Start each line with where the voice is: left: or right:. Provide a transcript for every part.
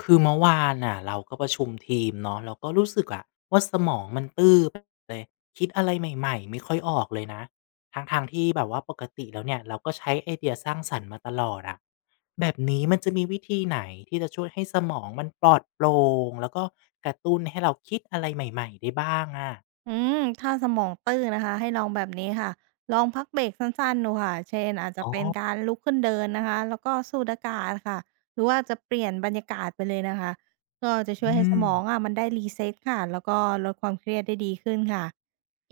left: คือเมื่อวานน่ะเราก็ประชุมทีมเนาะเราก็รู้สึกอะว่าสมองมันตื้อไปเลยคิดอะไรใหม่ๆไม่ค่อยออกเลยนะทางๆที่แบบว่าปกติแล้วเนี่ยเราก็ใช้ไอเดียสร้างสรรค์มาตลอดอะแบบนี้มันจะมีวิธีไหนที่จะช่วยให้สมองมันปลอดโปร่งแล้วก็กระตุ้นให้เราคิดอะไรใหม่ๆได้บ้างอะ
right: อืถ้าสมองตื้อนะคะให้ลองแบบนี้ค่ะลองพักเบรกสั้นๆดูค่ะเช่นอาจจะ
left: อ๋อ
right: เป็นการลุกขึ้นเดินนะคะแล้วก็สูดอากาศค่ะหรือว่าจะเปลี่ยนบรรยากาศไปเลยนะคะก็จะช่วยให้
left: อื
right: ส
left: ม
right: มองมันได้รีเซ็ตค่ะแล้วก็ลดความเครียดได้ดีขึ้นค่ะ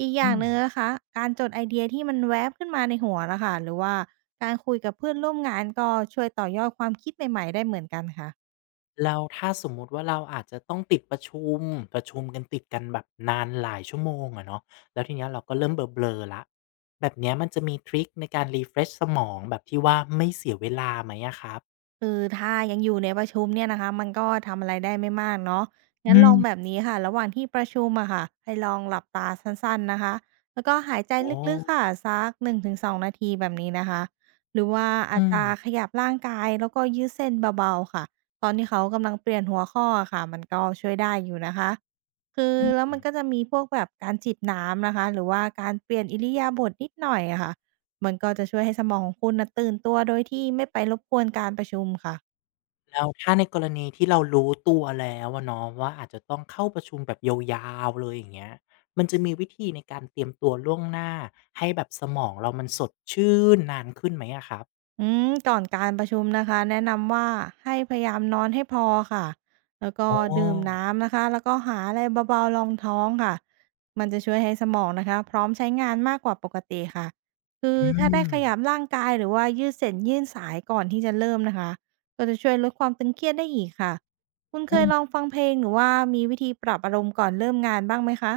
right: อีกอย่า
left: อื
right: งห
left: ม
right: นึ่งนะคะการจดไอเดียที่มันแวบขึ้นมาในหัวนะคะหรือว่าการคุยกับเพื่อนร่วมงานก็ช่วยต่อยอดความคิดใหม่ๆได้เหมือนกันค่ะ
left: แล้วถ้าสมมุติว่าเราอาจจะต้องติดประชุมกันติดกันแบบนานหลายชั่วโมงอะเนาะแล้วทีเนี้ยเราก็เริ่มเบลอๆแล้วแบบเนี้ยมันจะมีทริกในการ refresh สมองแบบที่ว่าไม่เสียเวลาไหมอะครับ
right: คือถ้ายังอยู่ในประชุมเนี่ยนะคะมันก็ทำอะไรได้ไม่มากเนาะงั้
left: อื
right: นลองแบบ
left: ม
right: นี้ค่ะระหว่างที่ประชุมอะค่ะให้ลองหลับตาสั้นๆนะคะแล้วก็หายใจ
left: อ๋อ
right: ลึกๆค่ะสัก1-2ถึง2 นาทีแบบนี้นะคะหรือว่าอาจ
left: อืม
right: จะขยับร่างกายแล้วก็ยืดเส้นเบาๆค่ะตอนที่เขากำลังเปลี่ยนหัวข้ออะค่ะมันก็ช่วยได้อยู่นะคะคือ
left: อื
right: แล้ว
left: ม
right: มันก็จะมีพวกแบบการจิบน้ำนะคะหรือว่าการเปลี่ยนอิริยาบถนิดหน่อยอะค่ะ มันก็จะช่วยให้สมองของคุณนะตื่นตัวโดยที่ไม่ไปรบกวนการประชุมค่ะ
left: แล้วถ้าในกรณีที่เรารู้ตัวแล้วอะเนาะว่าอาจจะต้องเข้าประชุมแบบยาวๆเลยอย่างเงี้ยมันจะมีวิธีในการเตรียมตัวล่วงหน้าให้แบบสมองเรามันสดชื่นนานขึ้นไหมอะครับ
right: ก่อนการประชุมนะคะแนะนำว่าให้พยายามนอนให้พอค่ะแล้วก็
left: อ๋
right: ดื่ม
left: อ
right: น้ำนะคะแล้วก็หาอะไรเบาๆรองท้องค่ะมันจะช่วยให้สมองนะคะพร้อมใช้งานมากกว่าปกติค่ะคือ
left: อื
right: ถ้าได้
left: ม
right: ขยับร่างกายหรือว่ายืดเส้นยืดสายก่อนที่จะเริ่มนะคะก็จะช่วยลดความตึงเครียดได้อีกค่ะคุณเค
left: อื
right: ยลอง
left: ม
right: ฟังเพลงหรือว่ามีวิธีปรับอารมณ์ก่อนเริ่มงานบ้างไหมคะ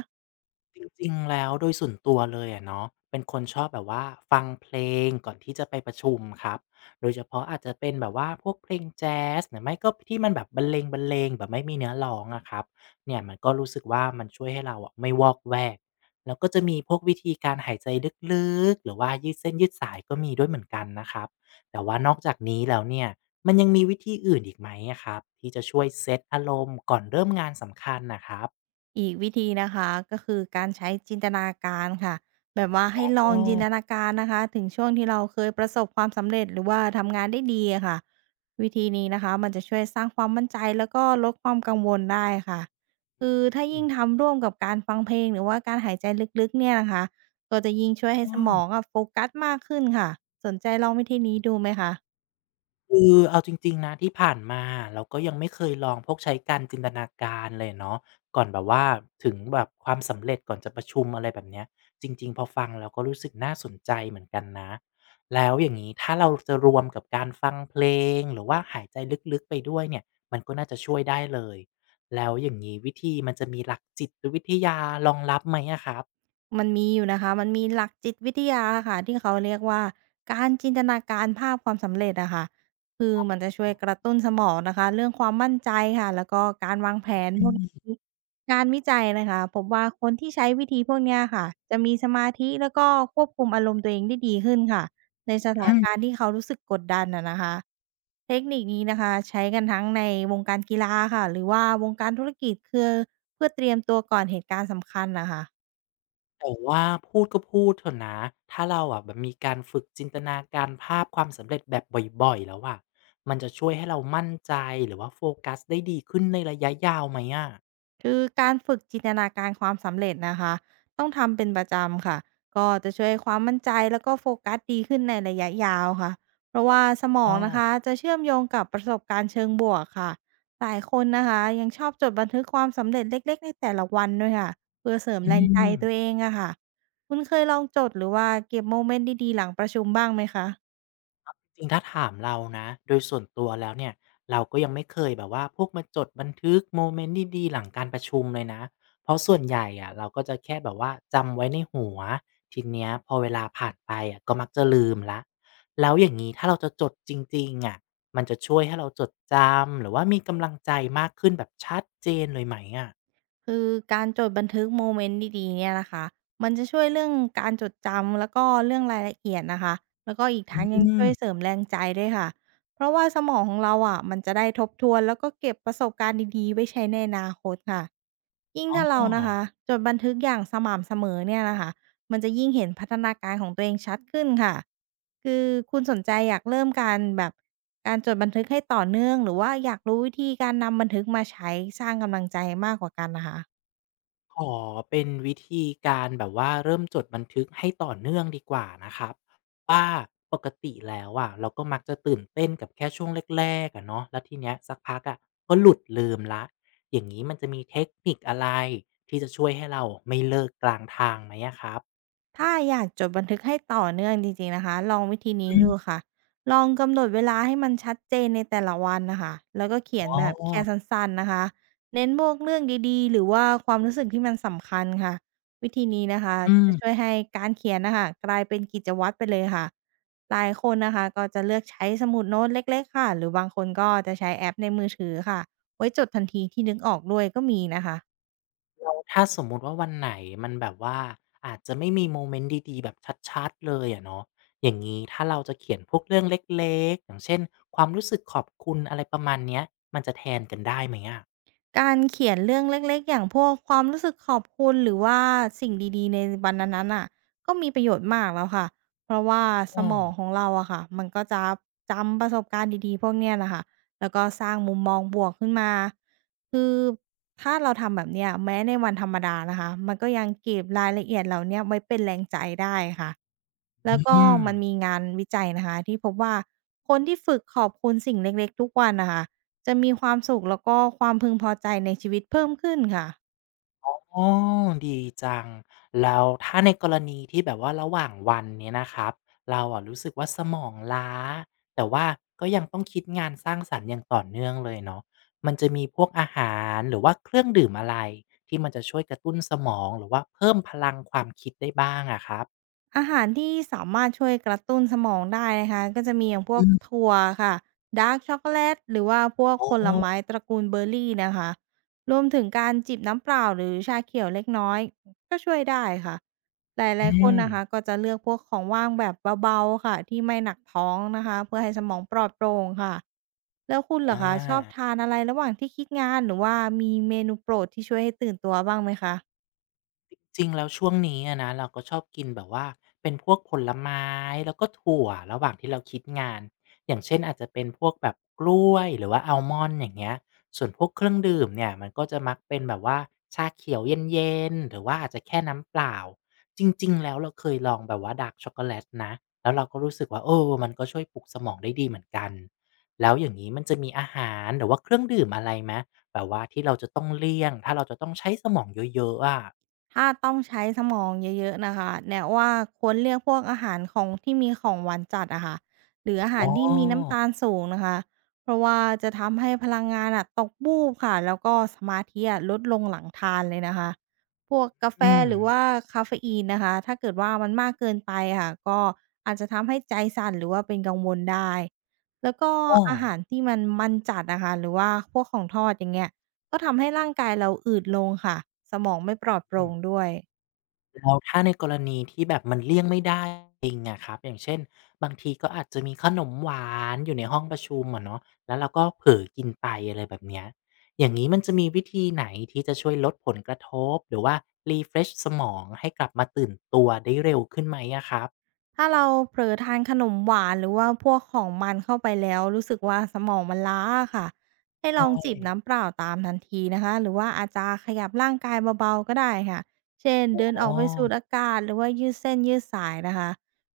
left: จริงๆ แล้วโดยส่วนตัวเลยอะเนาะเป็นคนชอบแบบว่าฟังเพลงก่อนที่จะไปประชุมครับโดยเฉพาะอาจจะเป็นแบบว่าพวกเพลงแจ๊สหรือไม่ก็ที่มันแบบบรรเลงแบบไม่มีเนื้อร้องอะครับเนี่ยมันก็รู้สึกว่ามันช่วยให้เราอะไม่วอกแวกแล้วก็จะมีพวกวิธีการหายใจลึกๆหรือว่ายืดเส้นยืดสายก็มีด้วยเหมือนกันนะครับแต่ว่านอกจากนี้แล้วเนี่ยมันยังมีวิธีอื่นอีกไหมอะครับที่จะช่วยเซตอารมณ์ก่อนเริ่มงานสำคัญน่ะครับ
right: อีกวิธีนะคะก็คือการใช้จินตนาการค่ะแบบว่าให้ลอ
left: อ๋
right: ง
left: อ
right: จินตนาการนะคะถึงช่วงที่เราเคยประสบความสำเร็จหรือว่าทำงานได้ดีอะค่ะวิธีนี้นะคะมันจะช่วยสร้างความมั่นใจแล้วก็ลดความกังวลได้ค่ะคือถ้า
left: อื
right: ยิ่ง
left: ม
right: ทำร่วมกับการฟังเพลงหรือว่าการหายใจลึกๆเนี่ยนะคะก็จะยิ่งช่วยให้
left: อ้
right: สมอ
left: อ
right: งอะโฟกัสมากขึ้นค่ะสนใจลองวิธีนี้ดูไหมคะ
left: คือเอาจริงๆนะที่ผ่านมาเราก็ยังไม่เคยลองพวกใช้การจินตนาการเลยเนาะก่อนแบบว่าถึงแบบความสำเร็จก่อนจะประชุมอะไรแบบเนี้ยจริงๆพอฟังแล้วก็รู้สึกน่าสนใจเหมือนกันนะแล้วอย่างงี้ถ้าเราจะรวมกับการฟังเพลงหรือว่าหายใจลึกๆไปด้วยเนี่ยมันก็น่าจะช่วยได้เลยแล้วอย่างงี้วิธีมันจะมีหลักจิตวิทยารองรับไหมอะครับ
right: มันมีอยู่นะคะมันมีหลักจิตวิทยาค่ะที่เขาเรียกว่าการจินตนาการภาพความสำเร็จอะค่ะคือมันจะช่วยกระตุ้นสมองนะคะเรื่องความมั่นใจค่ะแล้วก็การวางแผนพ
left: อื
right: วกนี้
left: ม
right: งานวิจัยนะคะพบว่าคนที่ใช้วิธีพวกเนี้ยค่ะจะมีสมาธิแล้วก็ควบคุมอารมณ์ตัวเองได้ดีขึ้นค่ะในสถาน
left: อื
right: การณ์
left: ม
right: ที่เขารู้สึกกดดันอะนะคะเทคนิคนี้นะคะใช้กันทั้งในวงการกีฬาค่ะหรือว่าวงการธุรกิจคือเพื่อเตรียมตัวก่อนเหตุการณ์สำคัญนะคะ
left: แต่ว่าพูดก็พูดเถอะนะถ้าเราอะแบบมีการฝึกจินตนาการภาพความสำเร็จแบบบ่อยๆแล้วอะมันจะช่วยให้เรามั่นใจหรือว่าโฟกัสได้ดีขึ้นในระยะยาวไหมอะ
right: คือการฝึกจินตนาการความสำเร็จนะคะต้องทำเป็นประจำค่ะก็จะช่วยให้ความมั่นใจแล้วก็โฟกัสดีขึ้นในระยะยาวค่ะเพราะว่าสมอ
left: อ๋อ
right: งนะคะจะเชื่อมโยงกับประสบการณ์เชิงบวกค่ะหลายคนนะคะยังชอบจดบันทึกความสำเร็จเล็กๆในแต่ละวันด้วยค่ะเพื่อเสริมแร
left: อื
right: งใจ
left: ม
right: ตัวเองอะค่ะคุณเคยลองจดหรือว่าเก็บโมเมนต์ดีๆหลังประชุมบ้างไหมคะ
left: จริงถ้าถามเรานะโดยส่วนตัวแล้วเนี่ยเราก็ยังไม่เคยแบบว่าพวกมาจดบันทึกโมเมนต์ดีๆหลังการประชุมเลยนะเพราะส่วนใหญ่อะเราก็จะแค่แบบว่าจำไว้ในหัวทีเนี้ยพอเวลาผ่านไปอะก็มักจะลืมแล้วแล้วอย่างนี้ถ้าเราจะจดจริงๆอะมันจะช่วยให้เราจดจำหรือว่ามีกำลังใจมากขึ้นแบบชัดเจนเลยไหมอะ
right: คือการจดบันทึกโมเมนต์ดีๆเนี่ยนะคะมันจะช่วยเรื่องการจดจำแล้วก็เรื่องรายละเอียดนะคะแล้วก็อีก
left: อื
right: ทั้งยังช่วยเสริ
left: ม
right: มแรงใจด้วยค่ะ เพราะว่าสมองของเราอะมันจะได้ทบทวนแล้วก็เก็บประสบการณ์ดีๆไว้ใช้ในอนาคตค่ะยิ่งถ้าเรานะคะ
left: ออ
right: จดบันทึกอย่างสม่ำเสมอเนี่ยนะคะ มันจะยิ่งเห็นพัฒนาการของตัวเองชัดขึ้นค่ะ คือคุณสนใจอยากเริ่มการแบบการจดบันทึกให้ต่อเนื่องหรือว่าอยากรู้วิธีการนำบันทึกมาใช้สร้างกำลังใจมากกว่ากันนะคะ
left: ขอเป็นวิธีการแบบว่าเริ่มจดบันทึกให้ต่อเนื่องดีกว่านะครับว่าปกติแล้วอะเราก็มักจะตื่นเต้นกับแค่ช่วงแรกๆอะเนาะแล้วทีเนี้ยสักพักอะก็หลุดลืมละอย่างนี้มันจะมีเทคนิคอะไรที่จะช่วยให้เราไม่เลิกกลางทางไหมอะครับ
right: ถ้าอยากจดบันทึกให้ต่อเนื่องจริงๆนะคะลองวิธีนี้
left: อื
right: ดู
left: ม
right: ค่ะลองกำหนดเวลาให้มันชัดเจนในแต่ละวันนะคะแล้วก็เขี
left: อ๋
right: ยนแบ
left: อ
right: บแค่สั้นๆนะคะเน้นพวกเรื่องดีๆหรือว่าความรู้สึกที่มันสำคัญค่ะวิธีนี้นะคะ
left: อืม
right: จะช่วยให้การเขียนนะคะกลายเป็นกิจวัตรไปเลยค่ะหลายคนนะคะก็จะเลือกใช้สมุดโน้ตเล็กๆค่ะหรือบางคนก็จะใช้แอปในมือถือค่ะไว้จดทันทีที่นึกออกด้วยก็มีนะคะ
left: ถ้าสมมุติว่าวันไหนมันแบบว่าอาจจะไม่มีโมเมนต์ดีๆแบบชัดๆเลยอะเนาะอย่างงี้ถ้าเราจะเขียนพวกเรื่องเล็กๆอย่างเช่นความรู้สึกขอบคุณอะไรประมาณเนี้ยมันจะแทนกันได้ไหมอะ
right: การเขียนเรื่องเล็กๆอย่างพวกความรู้สึกขอบคุณหรือว่าสิ่งดีๆในวันนั้นๆน่ะก็มีประโยชน์มากแล้วค่ะเพราะว่าส
left: อ
right: มองของเราอะค่ะมันก็จะจำประสบการณ์ดีๆพวกเนี้ยน่ะค่ะแล้วก็สร้างมุมมองบวกขึ้นมาคือถ้าเราทำแบบเนี้ยแม้ในวันธรรมดานะคะมันก็ยังเก็บรายละเอียดเหล่าเนี้ยไว้เป็นแรงใจได้ค่ะ
left: อ
right: แล้วก็
left: อืม
right: มันมีงานวิจัยนะคะที่พบว่าคนที่ฝึกขอบคุณสิ่งเล็กๆ ทุกวันน่ะค่ะ จะมีความสุขแล้วก็ความพึงพอใจในชีวิตเพิ่มขึ้นค่ะ
left: อ๋อดีจังแล้วถ้าในกรณีที่แบบว่าระหว่างวันเนี่ยนะครับเราอะรู้สึกว่าสมองล้าแต่ว่าก็ยังต้องคิดงานสร้างสรรค์อย่างต่อเนื่องเลยเนาะมันจะมีพวกอาหารหรือว่าเครื่องดื่มอะไรที่มันจะช่วยกระตุ้นสมองหรือว่าเพิ่มพลังความคิดได้บ้างอะครับ
right: อาหารที่สามารถช่วยกระตุ้นสมองได้นะคะก็จะมีอย่างพว
left: อื
right: ก
left: ม
right: ถั่วค่ะดาร์กช็อกโกแลตหรือว่าพวก
left: อ๋อ
right: ผลไม้ตระกูลเบอร์รี่นะคะรวมถึงการจิบน้ำเปล่าหรือชาเขียวเล็กน้อยก็ช่วยได้ค่ะหลา
left: อื
right: ยๆคน
left: ม
right: นะคะก็จะเลือกพวกของว่างแบบเบาๆค่ะที่ไม่หนักท้องนะคะเพื่อให้สมองปลอดโปร่งค่ะแล้วคุณเหรอ
left: อา
right: คะชอบทานอะไรระหว่างที่คิดงานหรือว่ามีเมนูโปรดที่ช่วยให้ตื่นตัวบ้างไหมคะ
left: จริงแล้วช่วงนี้อะนะเราก็ชอบกินแบบว่าเป็นพวกผลไม้แล้วก็ถั่วระหว่างที่เราคิดงานอย่างเช่นอาจจะเป็นพวกแบบกล้วยหรือว่าอัลมอนด์อย่างเงี้ยส่วนพวกเครื่องดื่มเนี่ยมันก็จะมักเป็นแบบว่าชาเขียวเย็นๆหรือว่าอาจจะแค่น้ำเปล่าจริงๆแล้วเราเคยลองแบบว่าดาร์กช็อกโกแลตนะแล้วเราก็รู้สึกว่าเออมันก็ช่วยปลุกสมองได้ดีเหมือนกันแล้วอย่างงี้มันจะมีอาหารหรือว่าเครื่องดื่มอะไรไหมแบบว่าที่เราจะต้องเลี่ยงถ้าเราจะต้องใช้สมองเยอะๆอะ
right: ถ้าต้องใช้สมองเยอะๆนะคะแนะว่าควรเลือกพวกอาหารของที่มีของหวานจัดอะค่ะหรืออาหา
left: อ๋
right: รที่มีน้ำ
left: อ
right: ตาลสูงนะคะเพราะว่าจะทำให้พลังงานอะตกบูบค่ะแล้วก็สมาธิอะลดลงหลังทานเลยนะคะพวกกาแฟ
left: อืม
right: หรือว่ากาเฟอีนนะคะถ้าเกิดว่ามันมากเกินไปค่ะก็อาจจะทำให้ใจสั่นหรือว่าเป็นกังวลได้แล้วก็
left: อ้อ
right: อาหารที่มันมันจัดนะคะหรือว่าพวกของทอดอย่างเงี้ย ก็ทำให้ร่างกายเราอืดลงค่ะ สมองไม่ปลอดโปร่
left: อืม
right: งด้วย
left: แล้วถ้าในกรณีที่แบบมันเลี่ยงไม่ได้จริงอะครับ อย่างเช่นบางทีก็อาจจะมีขนมหวานอยู่ในห้องประชุมอะเนาะแล้วเราก็เผลอกินไปอะไรแบบเนี้ยอย่างงี้มันจะมีวิธีไหนที่จะช่วยลดผลกระทบหรือว่า refresh สมองให้กลับมาตื่นตัวได้เร็วขึ้นไหมอะครับ
right: ถ้าเราเผลอทานขนมหวานหรือว่าพวกของมันเข้าไปแล้วรู้สึกว่าสมองมันล้าอะค่ะให้ล
left: ใช่
right: องจิบน้ำเปล่าตามทันทีนะคะหรือว่าอาจจะขยับร่างกายเบาๆก็ได้ค่ะเช่น
left: อ๋
right: เดินออก
left: อ
right: ไปสูดอากาศหรือว่ายืดเส้นยืดสายนะคะ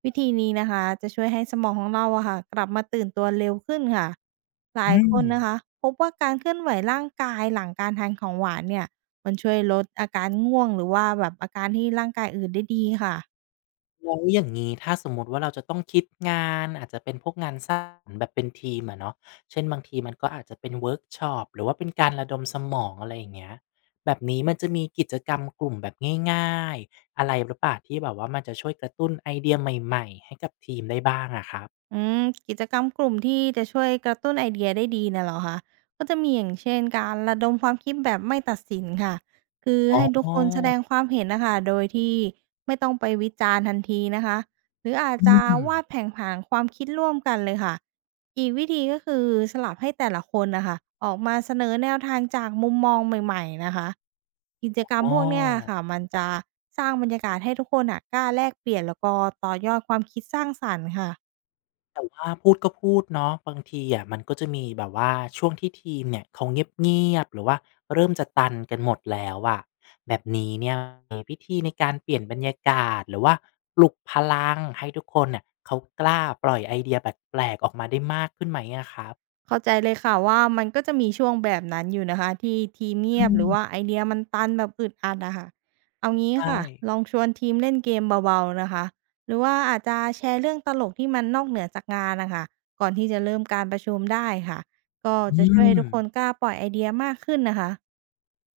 right: วิธีนี้นะคะจะช่วยให้สมองของเราอะค่ะกลับมาตื่นตัวเร็วขึ้นค่ะหลาย
left: อืม
right: คนนะคะพบว่าการเคลื่อนไหวร่างกายหลังการทานของหวานเนี่ยมันช่วยลดอาการง่วงหรือว่าแบบอาการที่ร่างกายอื่นได้ดีค่ะ
left: แล้วอย่างนี้ถ้าสมมติว่าเราจะต้องคิดงานอาจจะเป็นพวกงานสร้างสรรค์แบบเป็นทีมอะเนาะเช่นบางทีมันก็อาจจะเป็นเวิร์กช็อปหรือว่าเป็นการระดมสมองอะไรอย่างเงี้ยแบบนี้มันจะมีกิจกรรมกลุ่มแบบง่ายๆอะไรหรือเปล่าที่แบบว่ามันจะช่วยกระตุ้นไอเดียใหม่ๆให้กับทีมได้บ้างอะครับ
right: อืมกิจกรรมกลุ่มที่จะช่วยกระตุ้นไอเดียได้ดีน่ะเหรอคะก็จะมีอย่างเช่นการระดมความคิดแบบไม่ตัดสินค่ะ คือ
left: อ๋
right: ให้ทุกคนแสด
left: อ
right: งความเห็นนะคะ โดยที่ไม่ต้องไปวิจารณ์ทันทีนะคะหรืออาจ
left: อื
right: จะ
left: ม
right: วาดแผนผังความคิดร่วมกันเลยค่ะ อีกวิธีก็คือสลับให้แต่ละคนนะคะออกมาเสนอแนวทางจากมุมมองใหม่ๆนะคะกิจกรรม
left: อ๋อ
right: พวกเนี้ยค่ะมันจะสร้างบรรยากาศให้ทุกคนอ่ะกล้าแลกเปลี่ยนแล้วก็ต่อยอดความคิดสร้างสรรค์ค่ะ
left: แต่ว่าพูดก็พูดเนาะบางทีอะมันก็จะมีแบบว่าช่วงที่ทีมเนี่ยเขาเงียบๆหรือว่าเริ่มจะตันกันหมดแล้วอะแบบนี้เนี่ยมีวิธีในการเปลี่ยนบรรยากาศหรือว่าปลุกพลังให้ทุกคนเนี่ยเขากล้าปล่อยไอเดียแปลกๆออกมาได้มากขึ้นไหมอะครับ
right: เข้าใจเลยค่ะว่ามันก็จะมีช่วงแบบนั้นอยู่นะคะที่ทีมเงียบ
left: อื
right: หรือ
left: ม
right: ว่าไอเดียมันตันแบบอึดอัดอะค่ะเอางี้
left: ใช่
right: ค่ะลองชวนทีมเล่นเกมเบาๆนะคะหรือว่าอาจจะแชร์เรื่องตลกที่มันนอกเหนือจากงานนะคะก่อนที่จะเริ่มการประชุมได้ค่ะก็
left: อื
right: จะช่วย
left: ม
right: ให้ทุกคนกล้าปล่อยไอเดียมากขึ้นนะคะ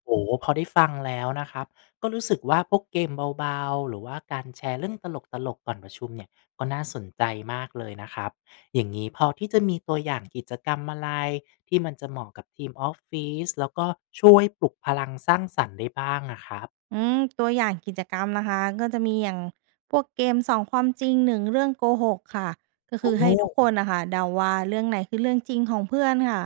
left: โอ้โฮพอได้ฟังแล้วนะครับก็รู้สึกว่าพวกเกมเบาๆหรือว่าการแชร์เรื่องตลกๆก่อนประชุมเนี่ยก็น่าสนใจมากเลยนะครับอย่างงี้พอที่จะมีตัวอย่างกิจกรรมอะไรที่มันจะเหมาะกับทีมออฟฟิศแล้วก็ช่วยปลุกพลังสร้างสรรค์ได้บ้างอะครับ
right: อืมตัวอย่างกิจกรรมนะคะก็จะมีอย่างพวกเกมสอ2ความจริง1เรื่องโกหกค่ะก็
left: โอ
right: คือให้ทุกค
left: ้
right: นนะคะเดาว่าเรื่องไหนคือเรื่องจริงของเพื่อนค่ะ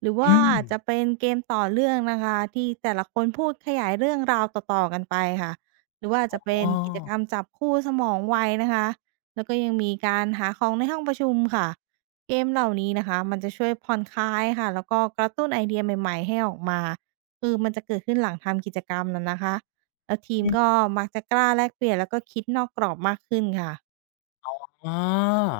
right: หรือว่า
left: อืม
right: อาจจะเป็นเกมต่อเรื่องนะคะที่แต่ละคนพูดขยายเรื่องราวต่อๆกันไปค่ะหรือว่า
left: อ
right: จะเป็น
left: ้อ
right: กิจกรรมจับคู่สมองไวนะคะแล้วก็ยังมีการหาของในห้องประชุมค่ะเกมเหล่านี้นะคะมันจะช่วยผ่อนคลายค่ะแล้วก็กระตุ้นไอเดียใหม่ๆให้ออกมาคือมันจะเกิดขึ้นหลังทำกิจกรรมน้ะนะคะ แล้วทีม
left: อื
right: ก็
left: ม
right: มักจะกล้าแลกเปลี่ยนแล้วก็คิดนอกกรอบมากขึ้นค่ะ
left: อ๋อ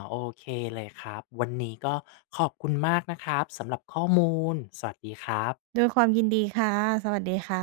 left: โอเคเลยครับวันนี้ก็ขอบคุณมากนะครับสำหรับข้อมูลสวัสดีครับ
right: ด้วยความยินดีค่ะ สวัสดีค่ะ